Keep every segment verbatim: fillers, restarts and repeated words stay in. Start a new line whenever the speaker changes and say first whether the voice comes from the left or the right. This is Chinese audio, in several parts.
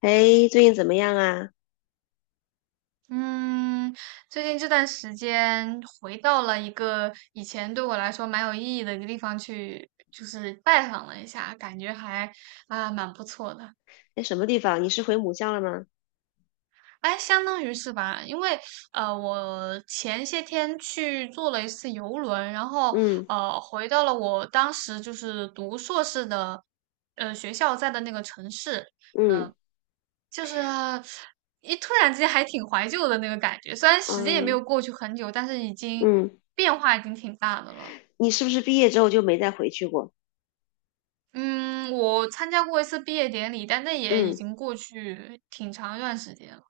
left: 哎，最近怎么样啊？
right: 嗯，最近这段时间回到了一个以前对我来说蛮有意义的一个地方去，就是拜访了一下，感觉还啊、蛮不错的。
left: 在什么地方？你是回母校了吗？
right: 哎，相当于是吧，因为呃，我前些天去坐了一次游轮，然后
left: 嗯
right: 呃，回到了我当时就是读硕士的呃学校在的那个城市，
left: 嗯
right: 就是一突然之间还挺怀旧的那个感觉，虽然时间也没
left: 嗯
right: 有过去很久，但是已经
left: 嗯，
right: 变化已经挺大的了。
left: 你是不是毕业之后就没再回去过？
right: 嗯，我参加过一次毕业典礼，但那也已
left: 嗯。
right: 经过去挺长一段时间了。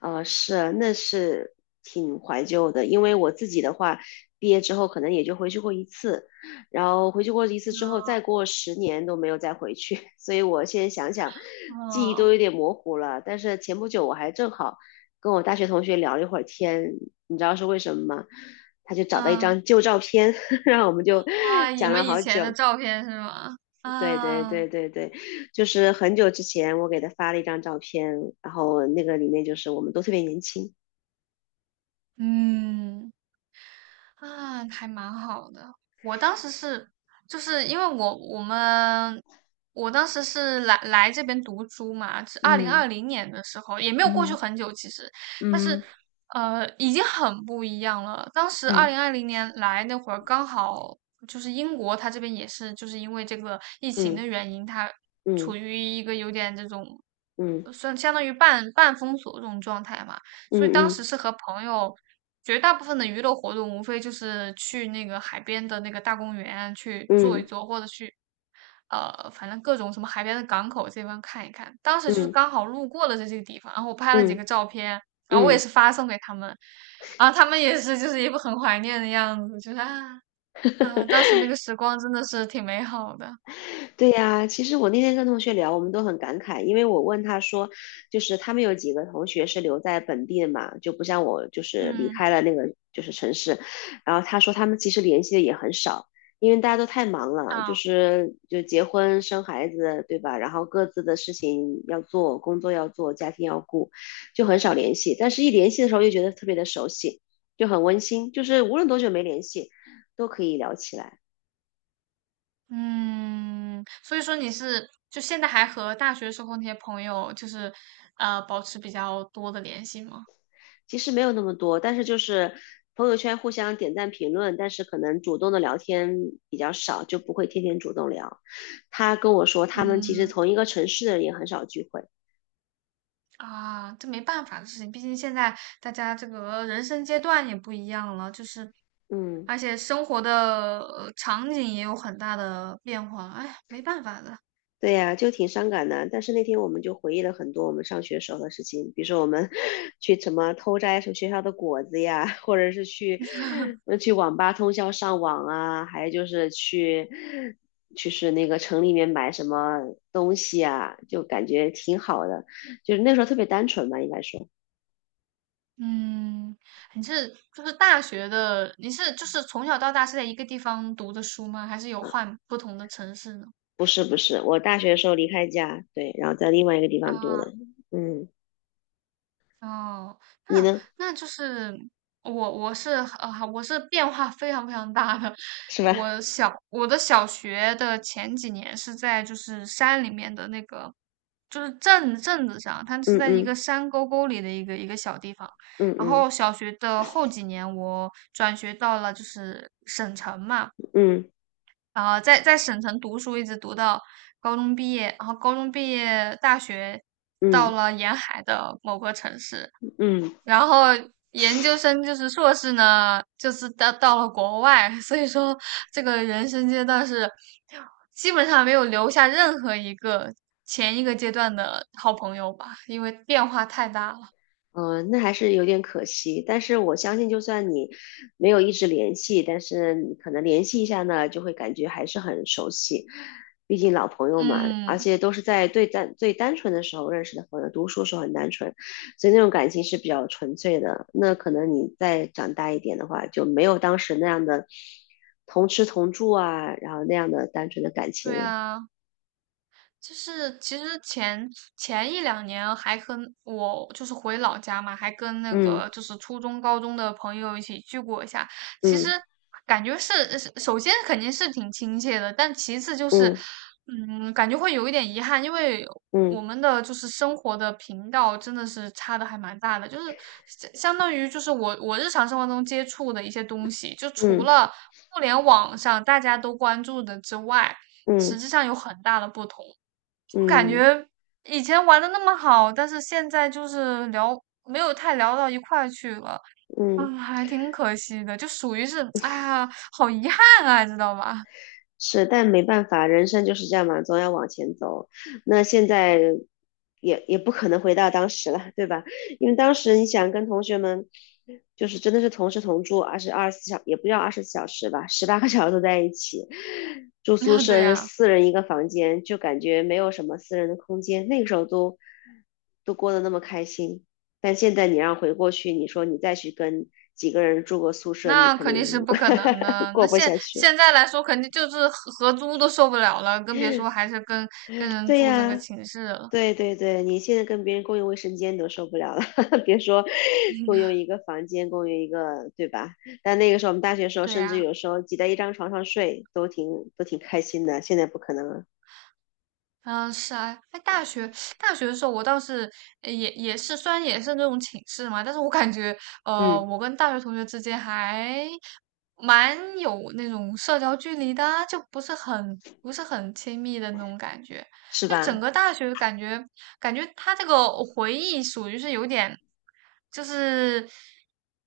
left: 呃，是，那是挺怀旧的，因为我自己的话，毕业之后可能也就回去过一次，然后回去过一次之后，再过十年都没有再回去，所以我现在想想，记忆都
right: 嗯
left: 有点模糊了。但是前不久我还正好跟我大学同学聊了一会儿天，你知道是为什么吗？他就找到一
right: 嗯。
left: 张旧照片，然后我们就
right: 啊，你
left: 讲了
right: 们以
left: 好
right: 前的
left: 久。
right: 照片是吗？
left: 对对
right: 啊。
left: 对对对，就是很久之前我给他发了一张照片，然后那个里面就是我们都特别年轻。
right: 嗯。啊，还蛮好的。我当时是，就是因为我我们我当时是来来这边读书嘛，是二零
left: 嗯
right: 二零年的时候，也没有过去
left: 嗯
right: 很久其实，但是
left: 嗯
right: 呃，已经很不一样了。当时二
left: 嗯
right: 零二零年来那会儿，刚好就是英国，它这边也是就是因为这个疫情的
left: 嗯
right: 原因，它
left: 嗯
right: 处
left: 嗯
right: 于一个有点这种。
left: 嗯
right: 算相当于半半封锁这种状态嘛，
left: 嗯
right: 所以当时
left: 嗯
right: 是和朋友，绝大部分的娱乐活动无非就是去那个海边的那个大公园去坐一
left: 嗯
right: 坐，或者去呃，反正各种什么海边的港口这边看一看。当时
left: 嗯
right: 就是
left: 嗯
right: 刚好路过了这些地方，然后我拍了几
left: 嗯
right: 个照片，然后我也
left: 嗯。
right: 是发送给他们，然后他们也是就是一副很怀念的样子，就是啊啊，当时那个时光真的是挺美好的。
left: 对呀，其实我那天跟同学聊，我们都很感慨，因为我问他说，就是他们有几个同学是留在本地的嘛，就不像我，就是离
right: 嗯。
left: 开了那个就是城市，然后他说他们其实联系的也很少，因为大家都太忙了，就
right: 啊。
left: 是就结婚生孩子，对吧？然后各自的事情要做，工作要做，家庭要顾，就很少联系。但是一联系的时候又觉得特别的熟悉，就很温馨，就是无论多久没联系，都可以聊起来。
right: 嗯，所以说你是就现在还和大学时候那些朋友，就是呃保持比较多的联系吗？
left: 其实没有那么多，但是就是朋友圈互相点赞评论，但是可能主动的聊天比较少，就不会天天主动聊。他跟我说，他们其实
right: 嗯。
left: 同一个城市的人也很少聚会。
right: 啊，这没办法的事情，毕竟现在大家这个人生阶段也不一样了，就是
left: 嗯。
right: 而且生活的呃场景也有很大的变化，哎，没办法的。
left: 对呀，就挺伤感的。但是那天我们就回忆了很多我们上学时候的事情，比如说我们 去什么偷摘什么学校的果子呀，或者是去呃去网吧通宵上网啊，还有就是去就是那个城里面买什么东西啊，就感觉挺好的。就是那时候特别单纯吧，应该说
right: 嗯，你是就是大学的，你是就是从小到大是在一个地方读的书吗？还是有
left: 啊，
right: 换不同的城市呢？
left: 不是不是，我大学的时候离开家，对，然后在另外一个地方读的。
right: 啊。
left: 嗯，
right: 哦，
left: 你
right: 那
left: 呢？
right: 那就是我我是啊、我是变化非常非常大的。
left: 是吧？
right: 我小我的小学的前几年是在就是山里面的那个，就是镇镇子上，它是
left: 嗯
right: 在一个
left: 嗯
right: 山沟沟里的一个一个小地方。
left: 嗯
right: 然
left: 嗯
right: 后小学的后几年，我转学到了就是省城嘛，
left: 嗯嗯
right: 啊、在在省城读书，一直读到高中毕业，然后高中毕业，大学
left: 嗯。
right: 到
left: 嗯
right: 了沿海的某个城市。
left: 嗯
right: 然后研究生就是硕士呢，就是到到了国外，所以说这个人生阶段是基本上没有留下任何一个前一个阶段的好朋友吧，因为变化太大了。
left: 嗯，呃那还是有点可惜，但是我相信，就算你没有一直联系，但是你可能联系一下呢，就会感觉还是很熟悉，毕竟老朋友嘛，而
right: 嗯，
left: 且都是在最单最单纯的时候认识的朋友，读书时候很单纯，所以那种感情是比较纯粹的。那可能你再长大一点的话，就没有当时那样的同吃同住啊，然后那样的单纯的感情
right: 对
left: 了。
right: 啊。就是其实前前一两年还跟我就是回老家嘛，还跟那
left: 嗯
right: 个就是初中、高中的朋友一起聚过一下。其实
left: 嗯
right: 感觉是，是首先肯定是挺亲切的，但其次就是，
left: 嗯
right: 嗯，感觉会有一点遗憾，因为我
left: 嗯
right: 们的就是生活的频道真的是差的还蛮大的，就是相相当于就是我我日常生活中接触的一些东西，就除
left: 嗯
right: 了互联网上大家都关注的之外，实
left: 嗯
right: 际上有很大的不同。我感
left: 嗯嗯
right: 觉以前玩的那么好，但是现在就是聊没有太聊到一块儿去了，
left: 嗯。
right: 嗯，还挺可惜的，就属于是，哎呀，好遗憾啊，知道吧？
left: 是，但没办法，人生就是这样嘛，总要往前走。那现在也也不可能回到当时了，对吧？因为当时你想跟同学们，就是真的是同吃同住，二十二十四小也不叫二十四小时吧，十八个小时都在一起，住宿
right: 那对
left: 舍是
right: 呀，
left: 四人一个房间，就感觉没有什么私人的空间。那个时候都都过得那么开心，但现在你让回过去，你说你再去跟几个人住个宿舍，你
right: 那
left: 肯
right: 肯
left: 定
right: 定是不可能 的。
left: 过
right: 那
left: 不
right: 现
left: 下去。
right: 现在来说，肯定就是合合租都受不了了，更别说还是跟跟人
left: 对
right: 住这个
left: 呀。
right: 寝室了。
left: 对对对，你现在跟别人共用卫生间都受不了了，别说共用一个房间，共用一个，对吧？但那个时候我们大学的时候，
right: 对
left: 甚至
right: 呀。
left: 有时候挤在一张床上睡，都挺都挺开心的。现在不可能了，
right: 嗯，是啊，在大学大学的时候，我倒是呃也也是，虽然也是那种寝室嘛，但是我感觉，呃，
left: 嗯，
right: 我跟大学同学之间还蛮有那种社交距离的啊，就不是很不是很亲密的那种感觉。
left: 是
right: 就整
left: 吧？
right: 个大学感觉，感觉他这个回忆属于是有点，就是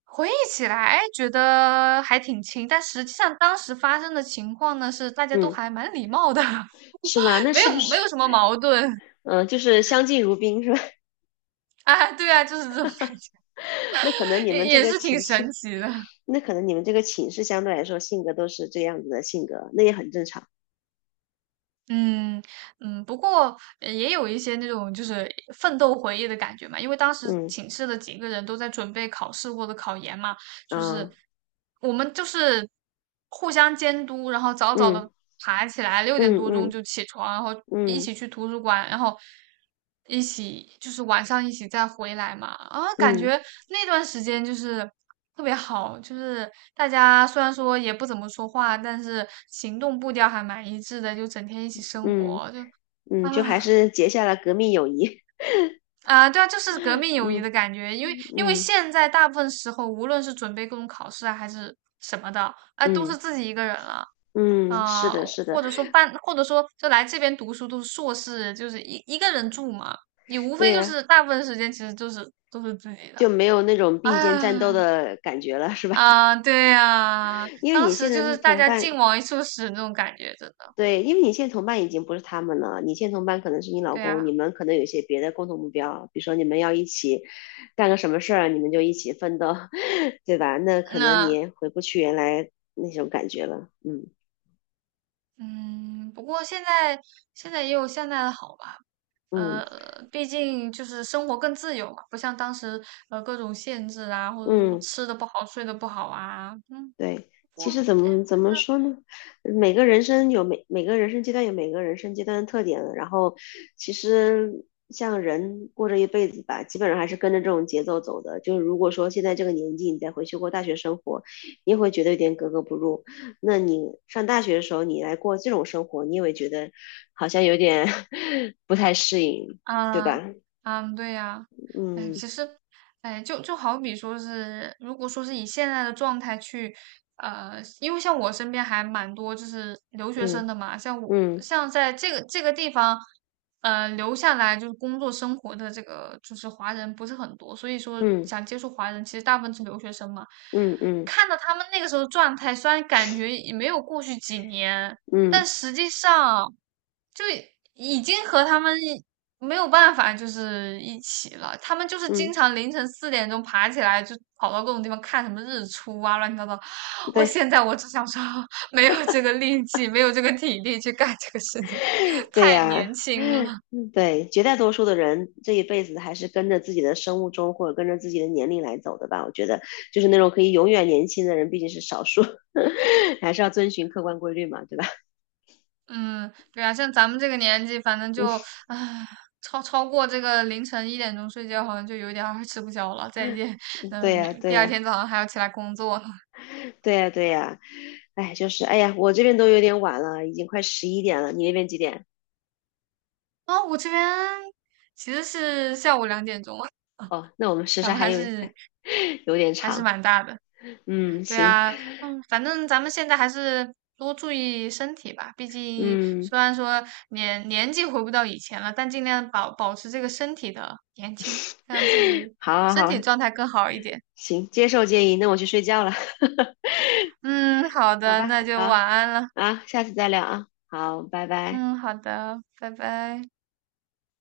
right: 回忆起来觉得还挺亲，但实际上当时发生的情况呢，是大家都
left: 嗯，
right: 还蛮礼貌的。
left: 是吧？那
right: 没
left: 是
right: 有
left: 不
right: 没
left: 是，
right: 有什么矛盾
left: 嗯、就是相敬如宾是吧？
right: 啊，对啊，就是这种感觉，
left: 那可能你
right: 也
left: 们这
right: 也
left: 个
right: 是挺
left: 寝
right: 神
left: 室，
right: 奇的。
left: 那可能你们这个寝室相对来说性格都是这样子的性格，那也很正常。
right: 嗯。嗯，不过呃也有一些那种就是奋斗回忆的感觉嘛，因为当时
left: 嗯
right: 寝室的几个人都在准备考试或者考研嘛，就是
left: 啊，
right: 我们就是互相监督，然后早早的爬起来，六点
left: 嗯
right: 多钟
left: 嗯
right: 就起床，然后一
left: 嗯
right: 起去图书馆，然后一起就是晚上一起再回来嘛。啊，感
left: 嗯嗯嗯嗯。
right: 觉
left: 嗯
right: 那段时间就是特别好，就是大家虽然说也不怎么说话，但是行动步调还蛮一致的，就整天一起生
left: 嗯
right: 活，就
left: 嗯，就还
right: 啊。
left: 是结下了革命友谊。
right: 啊，对啊，就是革 命友谊
left: 嗯
right: 的感觉，因为因为
left: 嗯
right: 现在大部分时候，无论是准备各种考试啊，还是什么的，哎，都
left: 嗯
right: 是自己一个人了，
left: 嗯，是
right: 啊、
left: 的，是的，
right: 或者说办，或者说就来这边读书都是硕士，就是一一个人住嘛，你无
left: 对
right: 非就
left: 呀、
right: 是大部分时间其实就是都是自己的。
left: 就没有那种
right: 啊，
left: 并肩战斗的感觉了，是吧？
right: 啊，对呀、
left: 因为
right: 当
left: 你
right: 时
left: 现
right: 就
left: 在
right: 是大
left: 同
right: 家劲
left: 伴，
right: 往一处使那种感觉，真的，
left: 对，因为你现在同伴已经不是他们了，你现在同伴可能是你老
right: 对
left: 公，
right: 呀、
left: 你们可能有一些别的共同目标，比如说你们要一起干个什么事儿，你们就一起奋斗，对吧？那可能你
right: 那
left: 也回不去原来那种感觉了。嗯
right: 嗯，不过现在现在也有现在的好吧。
left: 嗯
right: 呃，毕竟就是生活更自由嘛，不像当时呃各种限制啊，或者什么
left: 嗯。
right: 吃的不好、睡的不好啊，嗯，
left: 对，
right: 不
left: 其
right: 过
left: 实怎
right: 哎，
left: 么怎
right: 反
left: 么
right: 正
left: 说呢？每个人生有每每个人生阶段有每个人生阶段的特点，然后其实像人过这一辈子吧，基本上还是跟着这种节奏走的。就是如果说现在这个年纪你再回去过大学生活，你也会觉得有点格格不入。那你上大学的时候你来过这种生活，你也会觉得好像有点 不太适应，对
right: 啊，
left: 吧？
right: 嗯，对呀，哎，
left: 嗯
right: 其实，哎，就就好比说是，如果说是以现在的状态去，呃，因为像我身边还蛮多就是留学
left: 嗯
right: 生的嘛，像我
left: 嗯
right: 像在这个这个地方，呃，留下来就是工作生活的这个就是华人不是很多，所以说
left: 嗯
right: 想接触华人，其实大部分是留学生嘛。
left: 嗯嗯
right: 看到他们那个时候状态，虽然感觉也没有过去几年，
left: 嗯
right: 但
left: 嗯
right: 实际上就已经和他们。没有办法，就是一起了。他们就是经
left: 嗯，
right: 常凌晨四点钟爬起来，就跑到各种地方看什么日出啊，乱七八糟。我
left: 对。
right: 现在我只想说，没有这个力气，没有这个体力去干这个事情，
left: 对
right: 太年
left: 呀，
right: 轻
left: 嗯
right: 了。
left: 对，绝大多数的人这一辈子还是跟着自己的生物钟或者跟着自己的年龄来走的吧。我觉得，就是那种可以永远年轻的人毕竟是少数，还是要遵循客观规律嘛，对吧？
right: 嗯，对啊，像咱们这个年纪，反正就唉，超超过这个凌晨一点钟睡觉，好像就有点儿吃不消了。再见，嗯，
left: 对呀，
right: 明
left: 对
right: 第二
left: 呀，
right: 天早上还要起来工作呢。
left: 对呀，对呀。哎，就是哎呀，我这边都有点晚了，已经快十一点了。你那边几点？
right: 啊、我这边其实是下午两点钟。
left: 哦，那我们时
right: 咱
left: 差
right: 们
left: 还
right: 还
left: 有还
right: 是
left: 有点
right: 还是
left: 长。
right: 蛮大的。
left: 嗯，
right: 对
left: 行，
right: 啊，嗯，反正咱们现在还是多注意身体吧。毕竟
left: 嗯，
right: 虽然说年年纪回不到以前了，但尽量保保持这个身体的年轻，让自 己
left: 好，
right: 身
left: 好，
right: 体
left: 好，
right: 状态更好一点。
left: 行，接受建议。那我去睡觉了。
right: 嗯，好
left: 好
right: 的，
left: 吧，
right: 那就
left: 好。
right: 晚安了。
left: 啊，下次再聊啊，好，拜拜。
right: 嗯，好的，拜拜。